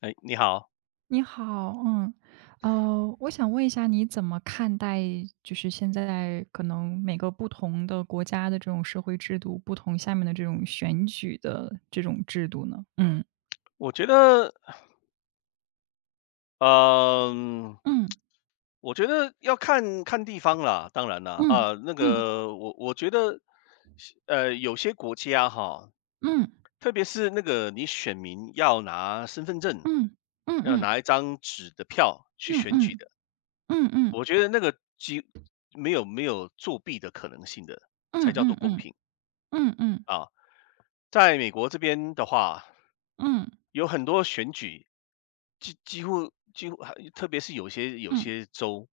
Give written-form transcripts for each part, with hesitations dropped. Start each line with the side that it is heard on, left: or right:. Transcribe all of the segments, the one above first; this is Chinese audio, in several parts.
left: 哎，你好，
right: 你好，我想问一下，你怎么看待就是现在可能每个不同的国家的这种社会制度不同，下面的这种选举的这种制度呢？嗯
left: 我觉得，嗯，
right: 嗯
left: 我觉得要看看地方啦，当然啦，
right: 嗯
left: 那
right: 嗯
left: 个我觉得，有些国家哈，
right: 嗯
left: 特别是那个你选民要拿身份证，
right: 嗯嗯
left: 要
right: 嗯
left: 拿一张纸的票去
right: 嗯
left: 选举
right: 嗯
left: 的，
right: 嗯嗯
left: 我觉得那个几没有作弊的可能性的，才叫做
right: 嗯
left: 公
right: 嗯
left: 平啊。在美国这边的话，有很多选举，几乎，特别是有些有
right: 嗯
left: 些州，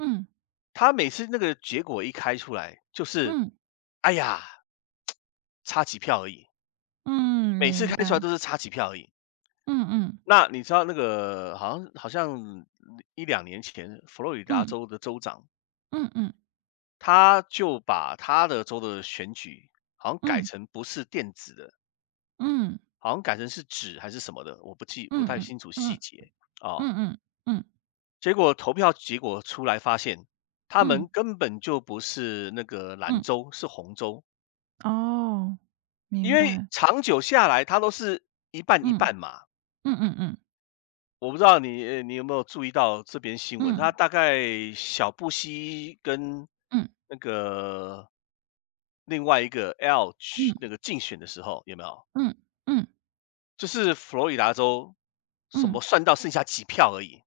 right: 嗯
left: 他每次那个结果一开出来，就是，
right: 嗯
left: 哎呀，差几票而已，
right: 嗯。
left: 每次
right: 明
left: 开出来
right: 白？
left: 都是差几票而已。
right: 嗯嗯
left: 那你知道那个好像一两年前，佛罗里达
right: 嗯
left: 州的州长，
right: 嗯嗯
left: 他就把他的州的选举，好像改
right: 嗯
left: 成不是电子的。
right: 嗯
left: 好像改成是纸还是什么的，我不
right: 嗯
left: 太
right: 嗯
left: 清楚细
right: 嗯
left: 节啊。
right: 嗯嗯
left: 结果投票结果出来发现，他
right: 嗯
left: 们根本就不是那个蓝
right: 嗯。
left: 州，是红州，
right: 哦，明
left: 因为
right: 白。
left: 长久下来，它都是一半一
right: 嗯，
left: 半嘛。
right: 嗯嗯嗯，
left: 我不知道你有没有注意到这边新闻，
right: 嗯，
left: 它大概小布希跟
right: 嗯，
left: 那个另外一个 L 去
right: 嗯，
left: 那个竞选的时候，有没有？
right: 嗯，嗯，
left: 就是佛罗里达州什
right: 嗯，
left: 么算到剩下几票而已，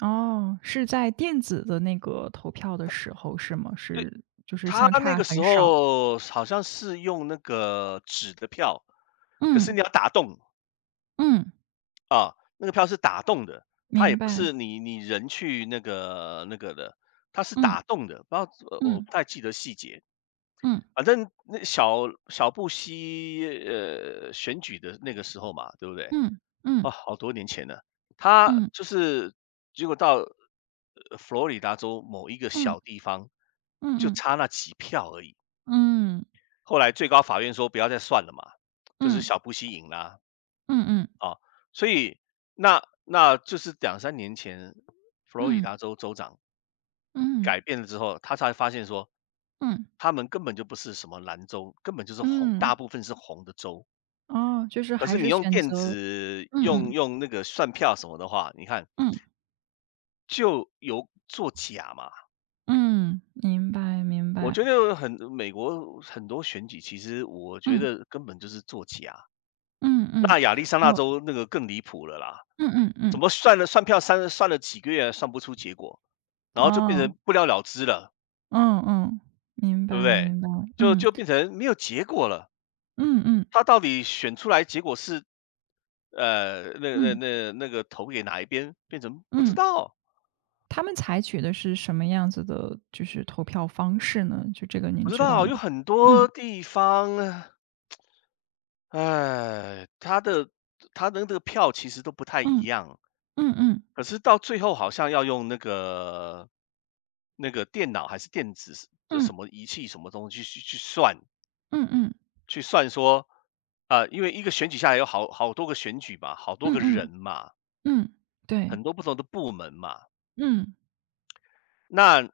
right: 哦，是在电子的那个投票的时候是吗？
left: 对。
right: 是就是
left: 他
right: 相
left: 那
right: 差
left: 个时
right: 很少。
left: 候好像是用那个纸的票，可是
right: 嗯，
left: 你要打洞
right: 嗯，
left: 啊，那个票是打洞的，它
right: 明
left: 也不
right: 白。
left: 是你人去那个的，它是
right: 嗯，
left: 打洞的，不知道我
right: 嗯，
left: 不太记得细节。
right: 嗯，
left: 反正小布希选举的那个时候嘛，对不对？
right: 嗯，嗯，
left: 啊，好多年前了，他
right: 嗯，
left: 就是结果到佛罗里达州某一个
right: 嗯，
left: 小地方，就
right: 嗯，
left: 差那几票而已。
right: 嗯，
left: 后来最高法院说不要再算了嘛，就是
right: 嗯，
left: 小布希赢啦
right: 嗯，嗯，
left: 啊，所以那就是两三年前，佛罗里
right: 嗯，
left: 达州州长
right: 嗯，
left: 改变了之后，他才发现说，
right: 嗯，
left: 他们根本就不是什么蓝州，根本就是红，
right: 嗯，
left: 大部分是红的州。
right: 哦，就是
left: 可
right: 还
left: 是你
right: 是
left: 用
right: 选
left: 电
right: 择。
left: 子
right: 嗯
left: 用
right: 嗯
left: 用那个算票什么的话，你看
right: 嗯
left: 就有作假嘛。
right: 嗯，明白明
left: 我
right: 白，
left: 觉得很美国很多选举，其实我觉
right: 嗯。
left: 得根本就是作假。
right: 嗯嗯，
left: 那亚利桑那
right: 哦，
left: 州那个更离谱了啦，
right: 嗯嗯
left: 怎
right: 嗯，
left: 么算票算了几个月算不出结果，然后就变
right: 哦，
left: 成不了了之了，
right: 嗯嗯，明
left: 对不
right: 白
left: 对？
right: 明白。
left: 就
right: 嗯，
left: 就变成没有结果了。
right: 嗯嗯
left: 他到底选出来结果是
right: 嗯
left: 那个投给哪一边，变成不知
right: 嗯，
left: 道，
right: 他们采取的是什么样子的，就是投票方式呢？就这个您
left: 不知
right: 知道
left: 道
right: 吗？
left: 有很
right: 嗯
left: 多地方，哎，他的那个票其实都不太一
right: 嗯
left: 样，
right: 嗯嗯
left: 可是到最后好像要用那个电脑还是电子的
right: 嗯
left: 什么仪器什么东西去算。
right: 嗯嗯
left: 去算说，啊，因为一个选举下来有好多个选举嘛，好多
right: 嗯
left: 个人
right: 嗯
left: 嘛，
right: 嗯，对，
left: 很多不同的部门嘛，
right: 嗯
left: 那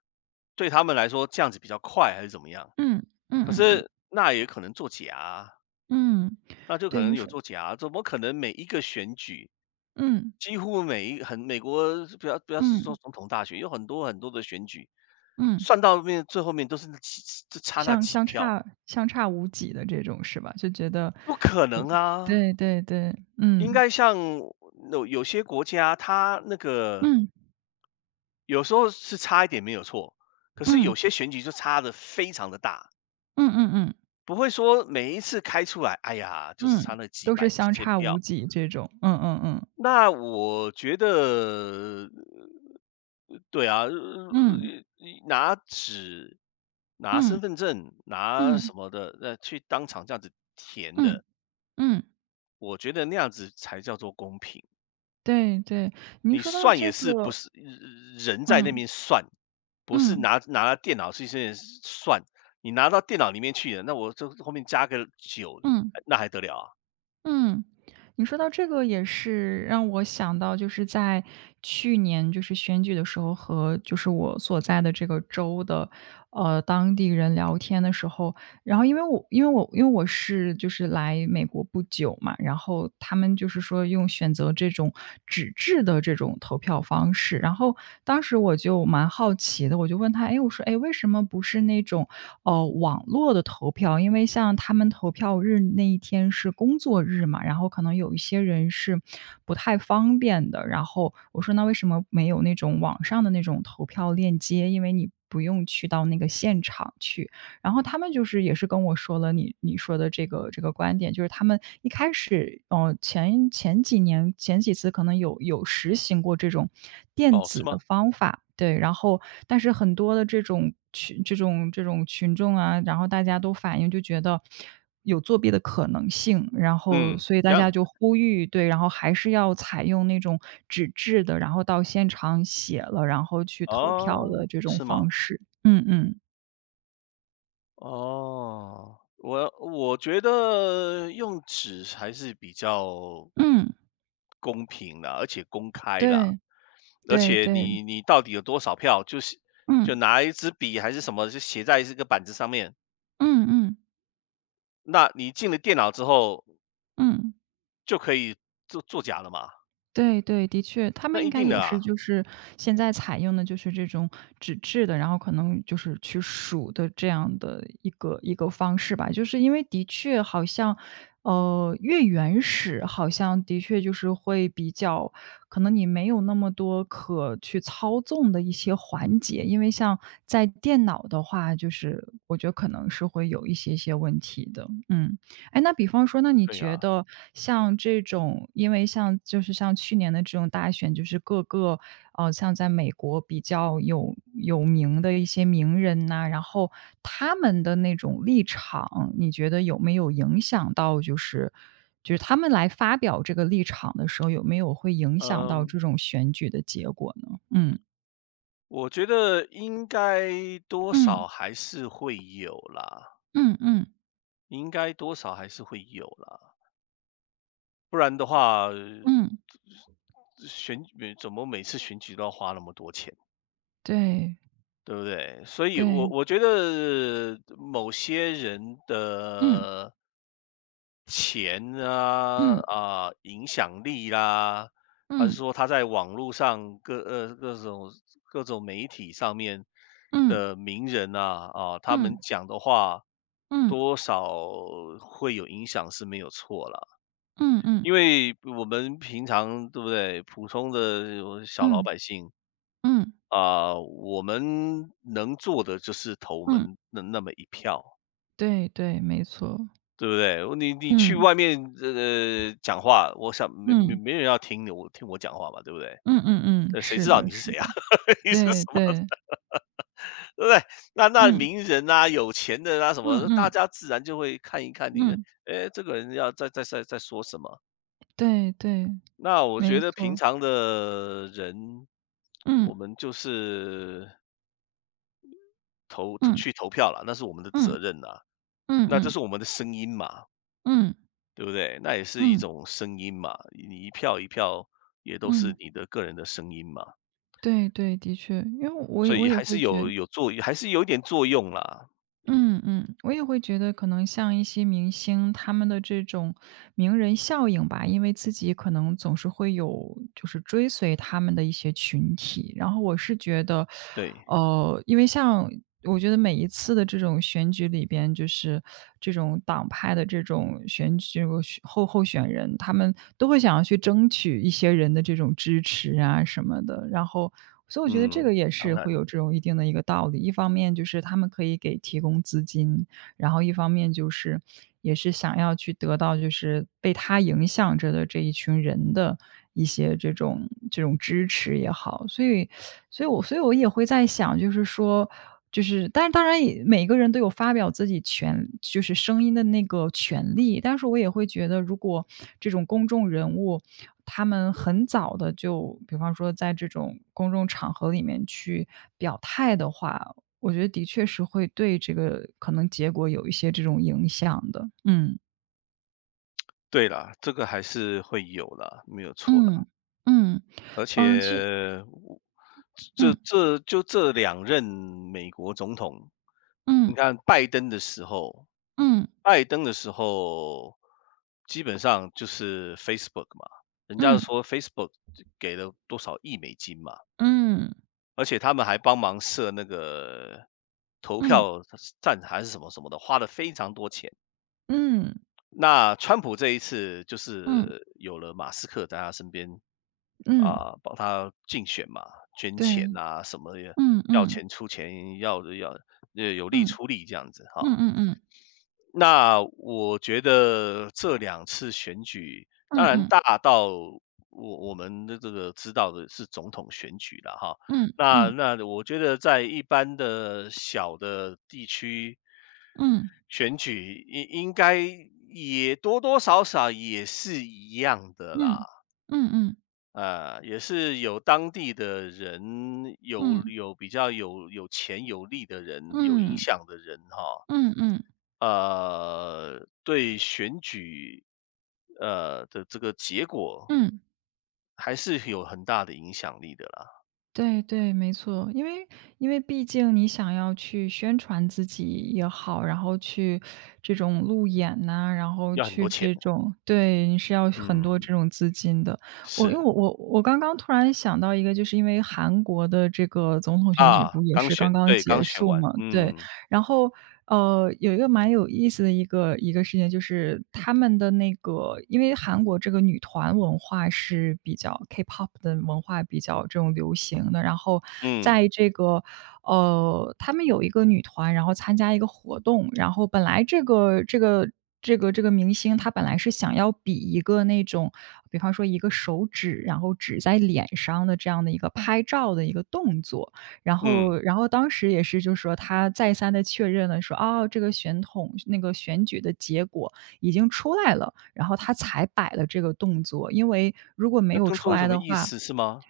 left: 对他们来说这样子比较快还是怎么样？
right: 嗯嗯
left: 可
right: 嗯嗯
left: 是那也可能作假啊
right: 嗯，
left: 那就可
right: 对，您
left: 能有
right: 说。
left: 作假啊怎么可能每一个选举，
right: 嗯
left: 几乎很美国不要是说
right: 嗯
left: 总统大选，有很多很多的选举，
right: 嗯，
left: 算到最后面都是就差那
right: 相
left: 几
right: 相
left: 票，
right: 差相差无几的这种是吧？就觉得
left: 不可
right: 不，
left: 能啊！
right: 对对对，
left: 应
right: 嗯
left: 该像有些国家，它那个
right: 嗯。
left: 有时候是差一点没有错，可是
right: 嗯，
left: 有些选举就差的非常的大，
right: 嗯嗯嗯，
left: 不会说每一次开出来，哎呀，就是差
right: 嗯，
left: 那几
right: 都是
left: 百几
right: 相
left: 千
right: 差无
left: 票。
right: 几这种，嗯嗯嗯。
left: 那我觉得，对啊，
right: 嗯，
left: 拿纸、拿
right: 嗯，
left: 身份证、拿
right: 嗯，
left: 什么的，去当场这样子填
right: 嗯，
left: 的，
right: 嗯，
left: 我觉得那样子才叫做公平。
right: 对对，您
left: 你
right: 说到
left: 算
right: 这
left: 也是不
right: 个。
left: 是人在那
right: 嗯，
left: 边算，不是
right: 嗯，
left: 拿到电脑去先算，你拿到电脑里面去了，那我就后面加个九，
right: 嗯。
left: 那还得了啊？
right: 嗯，你说到这个也是让我想到，就是在去年就是选举的时候和就是我所在的这个州的，当地人聊天的时候，然后因为我是就是来美国不久嘛，然后他们就是说用选择这种纸质的这种投票方式，然后当时我就蛮好奇的，我就问他，哎，我说，哎为什么不是那种网络的投票，因为像他们投票日那一天是工作日嘛，然后可能有一些人是不太方便的。然后我说那为什么没有那种网上的那种投票链接？因为你不用去到那个现场去。然后他们就是也是跟我说了你说的这个观点，就是他们一开始，前几年前几次可能有实行过这种电
left: 哦，
right: 子
left: 是
right: 的
left: 吗？
right: 方法，对，然后但是很多的这种群众啊，然后大家都反映就觉得有作弊的可能性，然后
left: 嗯，
right: 所以
left: 这
right: 大家
left: 样
right: 就
left: 子，
right: 呼吁，对，然后还是要采用那种纸质的，然后到现场写了，然后去投票
left: 哦，
right: 的这种
left: 是吗？
right: 方式。嗯嗯，
left: 哦，我觉得用纸还是比较
right: 嗯，
left: 公平的，而且公开啦，
right: 对。
left: 而
right: 对
left: 且
right: 对，
left: 你到底有多少票，就是就
right: 嗯，
left: 拿一支笔还是什么，就写在这个板子上面，
right: 嗯嗯
left: 那你进了电脑之后
right: 嗯，
left: 就可以做作假了嘛？
right: 对对，的确，他
left: 那
right: 们应
left: 一
right: 该
left: 定
right: 也
left: 的
right: 是
left: 啊，
right: 就是现在采用的就是这种纸质的，然后可能就是去数的这样的一个一个方式吧。就是因为的确好像，越原始好像的确就是会比较可能你没有那么多可去操纵的一些环节，因为像在电脑的话，就是我觉得可能是会有一些些问题的，嗯。哎，那比方说，那你
left: 对
right: 觉
left: 呀，
right: 得像这种，因为像就是像去年的这种大选，就是各个像在美国比较有名的一些名人呐、然后他们的那种立场，你觉得有没有影响到，就是就是他们来发表这个立场的时候，有没有会影响到
left: 嗯，
right: 这种选举的结果呢？嗯
left: 我觉得应该多
right: 嗯
left: 少还是会有啦，
right: 嗯嗯
left: 应该多少还是会有啦，不然的话，
right: 嗯，
left: 选举怎么每次选举都要花那么多钱？
right: 对
left: 对不对？所以
right: 对，
left: 我觉得某些人
right: 嗯
left: 的钱啊
right: 嗯
left: 啊、影响力啦、还是
right: 嗯
left: 说他在网络上各种各种媒体上面
right: 嗯
left: 的名人啊，他们
right: 嗯
left: 讲的话
right: 嗯嗯
left: 多少会有影响是没有错啦。
right: 嗯嗯。
left: 因为我们平常对不对，普通的小老
right: 嗯，
left: 百姓
right: 嗯，
left: 啊，我们能做的就是投我
right: 嗯，
left: 们那么一票，
right: 对对，没错。
left: 对不对？你去
right: 嗯，
left: 外面讲话，我想没没
right: 嗯，
left: 没人要听我讲话嘛，对不对？
right: 嗯嗯嗯，
left: 那谁
right: 是
left: 知道
right: 的
left: 你是
right: 是
left: 谁啊？
right: 的，
left: 你是
right: 对
left: 什么，
right: 对，
left: 对不对？那
right: 嗯，
left: 名人啊、有钱的啊什
right: 嗯
left: 么，大
right: 嗯，
left: 家自然就会看一看你，
right: 嗯，
left: 哎，这个人要在说什么？
right: 对对，
left: 那我觉
right: 没
left: 得平
right: 错。
left: 常的人，
right: 嗯，
left: 我们就是
right: 嗯，
left: 去投票了，那是我们的
right: 嗯，
left: 责任呐、
right: 嗯
left: 那这
right: 嗯，
left: 是我们的声音嘛，
right: 嗯，
left: 对不对？那也是一
right: 嗯，
left: 种声音嘛，你一票一票也都是
right: 嗯，
left: 你的个人的声音嘛，
right: 对对，的确，因为我也
left: 所
right: 我
left: 以
right: 也
left: 还
right: 会
left: 是
right: 觉。
left: 有作用，还是有一点作用啦。
right: 嗯嗯，我也会觉得可能像一些明星，他们的这种名人效应吧，因为自己可能总是会有就是追随他们的一些群体，然后我是觉得，
left: 对，
right: 因为像我觉得每一次的这种选举里边，就是这种党派的这种选举候选人，他们都会想要去争取一些人的这种支持啊什么的，然后所以我觉得这
left: 嗯，
right: 个也
left: 当
right: 是
left: 然，
right: 会有这种一定的一个道理，一方面就是他们可以给提供资金，然后一方面就是也是想要去得到就是被他影响着的这一群人的一些这种支持也好。所以我也会在想，就是说就是，但是当然也每个人都有发表自己就是声音的那个权利，但是我也会觉得，如果这种公众人物他们很早的就比方说在这种公众场合里面去表态的话，我觉得的确是会对这个可能结果有一些这种影响的。嗯，
left: 对啦，这个还是会有啦，没有错
right: 嗯，嗯
left: 啦。
right: 嗯，
left: 而
right: 去。
left: 且我
right: 嗯，
left: 这两任美国总统，
right: 嗯，
left: 你看拜登的时候，
right: 嗯，
left: 拜登的时候，基本上就是 Facebook 嘛，人家
right: 嗯，
left: 说 Facebook 给了多少亿美金嘛，
right: 嗯，
left: 而且他们还帮忙设那个投
right: 嗯，
left: 票站还是什么什么的，花了非常多钱。
right: 嗯，
left: 那川普这一次就
right: 嗯，
left: 是有了马斯克在他身边
right: 嗯，
left: 啊，帮他竞选嘛，捐钱
right: 对，
left: 啊什么的，
right: 嗯，
left: 要
right: 嗯，
left: 钱出钱，要有力
right: 嗯，
left: 出力这样子哈。
right: 嗯，嗯，
left: 那我觉得这两次选举，当然
right: 嗯，
left: 大到我们的这个知道的是总统选举了哈，
right: 嗯，
left: 那
right: 嗯，
left: 那我觉得在一般的小的地区
right: 嗯，
left: 选举应该也多多少少也是一样的啦，
right: 嗯，嗯，嗯，
left: 呃，也是有当地的人，
right: 嗯，
left: 有比较有钱有力的人，有
right: 嗯，
left: 影
right: 嗯，
left: 响的人哈。
right: 嗯，嗯，嗯，
left: 呃，对选举，呃，的这个结果
right: 嗯。
left: 还是有很大的影响力的啦，
right: 对对，没错，因为毕竟你想要去宣传自己也好，然后去这种路演呐、然后
left: 要很
right: 去
left: 多钱。
right: 这种，对，你是要很多
left: 嗯，
right: 这种资金的。我因为
left: 是。
right: 我我我刚刚突然想到一个，就是因为韩国的这个总统选举
left: 啊，
right: 不也
left: 刚
right: 是刚
left: 选
right: 刚
left: 对，
right: 结
left: 刚选
right: 束
left: 完，
right: 嘛？对，
left: 嗯，
right: 然后，有一个蛮有意思的一个事情，就是他们的那个因为韩国这个女团文化是比较 K-pop 的文化比较这种流行的，然后
left: 嗯，
right: 在这个他们有一个女团，然后参加一个活动，然后本来这个明星，她本来是想要比一个那种，比方说一个手指，然后指在脸上的这样的一个拍照的一个动作。然
left: 嗯，
right: 后然后当时也是就是说他再三的确认了说，哦，这个选举的结果已经出来了，然后他才摆了这个动作。因为如果没
left: 那
right: 有
left: 动
right: 出
left: 作有
right: 来
left: 什么
right: 的
left: 意
right: 话，
left: 思是吗？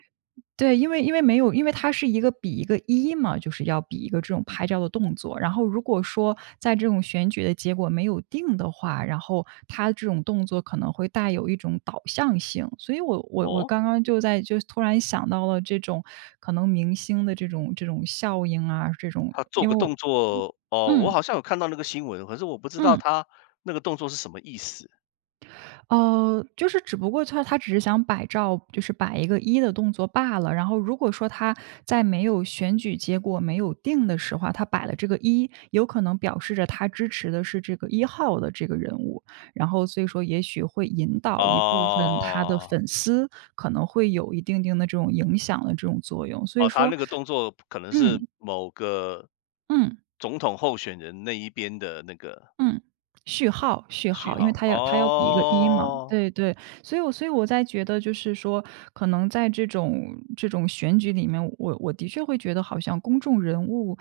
right: 对，因为没有，它是一个比一个一嘛，就是要比一个这种拍照的动作。然后如果说在这种选举的结果没有定的话，然后它这种动作可能会带有一种导向性。所以我
left: 哦？
right: 刚刚就突然想到了这种可能明星的这种效应啊，这种
left: 他做
right: 因为
left: 个
right: 我。
left: 动作，哦，我
right: 嗯
left: 好像有看到那个新闻，可是我不知道
right: 嗯。
left: 他那个动作是什么意思。
right: 就是只不过他只是想摆照，就是摆一个一的动作罢了。然后如果说他在没有选举结果没有定的时候啊他摆了这个一，有可能表示着他支持的是这个一号的这个人物。然后所以说也许会引导一部分他的
left: 哦，
right: 粉丝，可能会有一定的这种影响的这种作用。所以
left: 哦，他
right: 说
left: 那个动作可能是
right: 嗯，
left: 某个
right: 嗯。
left: 总统候选人那一边的那个
right: 嗯，序号序
left: 序
right: 号，因
left: 号，
right: 为它要比一个一嘛，
left: 哦，
right: 对对，所以我在觉得就是说，可能在这种选举里面，我的确会觉得好像公众人物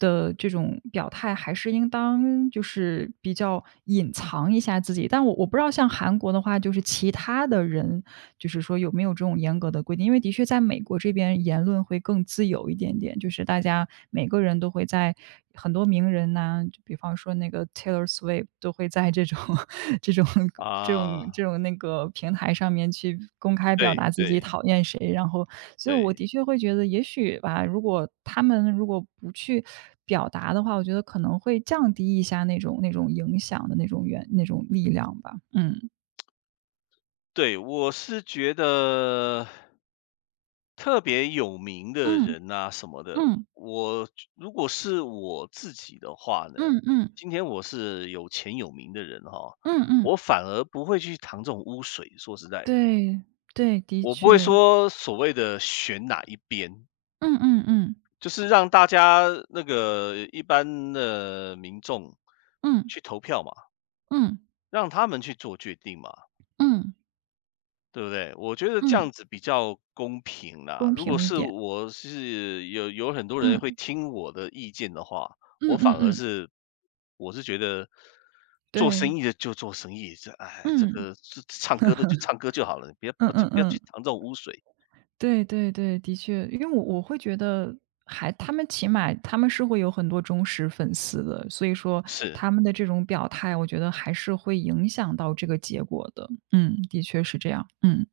right: 的这种表态还是应当就是比较隐藏一下自己，但我不知道像韩国的话，就是其他的人，就是说有没有这种严格的规定，因为的确在美国这边言论会更自由一点点，就是大家每个人都会在很多名人呐，就比方说那个 Taylor Swift 都会在这种 这种这种
left: 啊，
right: 这种那个平台上面去公开表达
left: 对
right: 自己
left: 对
right: 讨厌谁，然后所以我
left: 对
right: 的确会觉得，也许吧，如果他们不去表达的话，我觉得可能会降低一下那种影响的那种力量吧。嗯
left: 对，我是觉得特别有名的
right: 嗯
left: 人呐什么的，
right: 嗯
left: 我如果是我自己的话呢，
right: 嗯嗯
left: 今天我是有钱有名的人哈，
right: 嗯嗯，
left: 我反而不会去淌这种污水，说实在的，
right: 对对，的
left: 我不会
right: 确，
left: 说所谓的选哪一边，
right: 嗯嗯嗯
left: 就是让大家那个一般的民众
right: 嗯
left: 去投票嘛。
right: 嗯
left: 让他们去做决定嘛，
right: 嗯嗯
left: 对不对？我觉得这
right: 嗯。
left: 样子比较公平
right: 公
left: 啦。如果
right: 平一
left: 是
right: 点。
left: 我是有很多人
right: 嗯，
left: 会听我的意见的话，
right: 嗯
left: 我
right: 嗯
left: 反而
right: 嗯，
left: 是我是觉得做
right: 对，
left: 生意的就做生意，这哎，这
right: 嗯，
left: 个这唱歌的就唱歌就好了，你不要
right: 嗯
left: 不就
right: 嗯
left: 不要
right: 嗯，
left: 去淌这种污水。
right: 对对对，的确，因为我会觉得他们起码他们是会有很多忠实粉丝的，所以说
left: 是，
right: 他们的这种表态，我觉得还是会影响到这个结果的。嗯，的确是这样，嗯。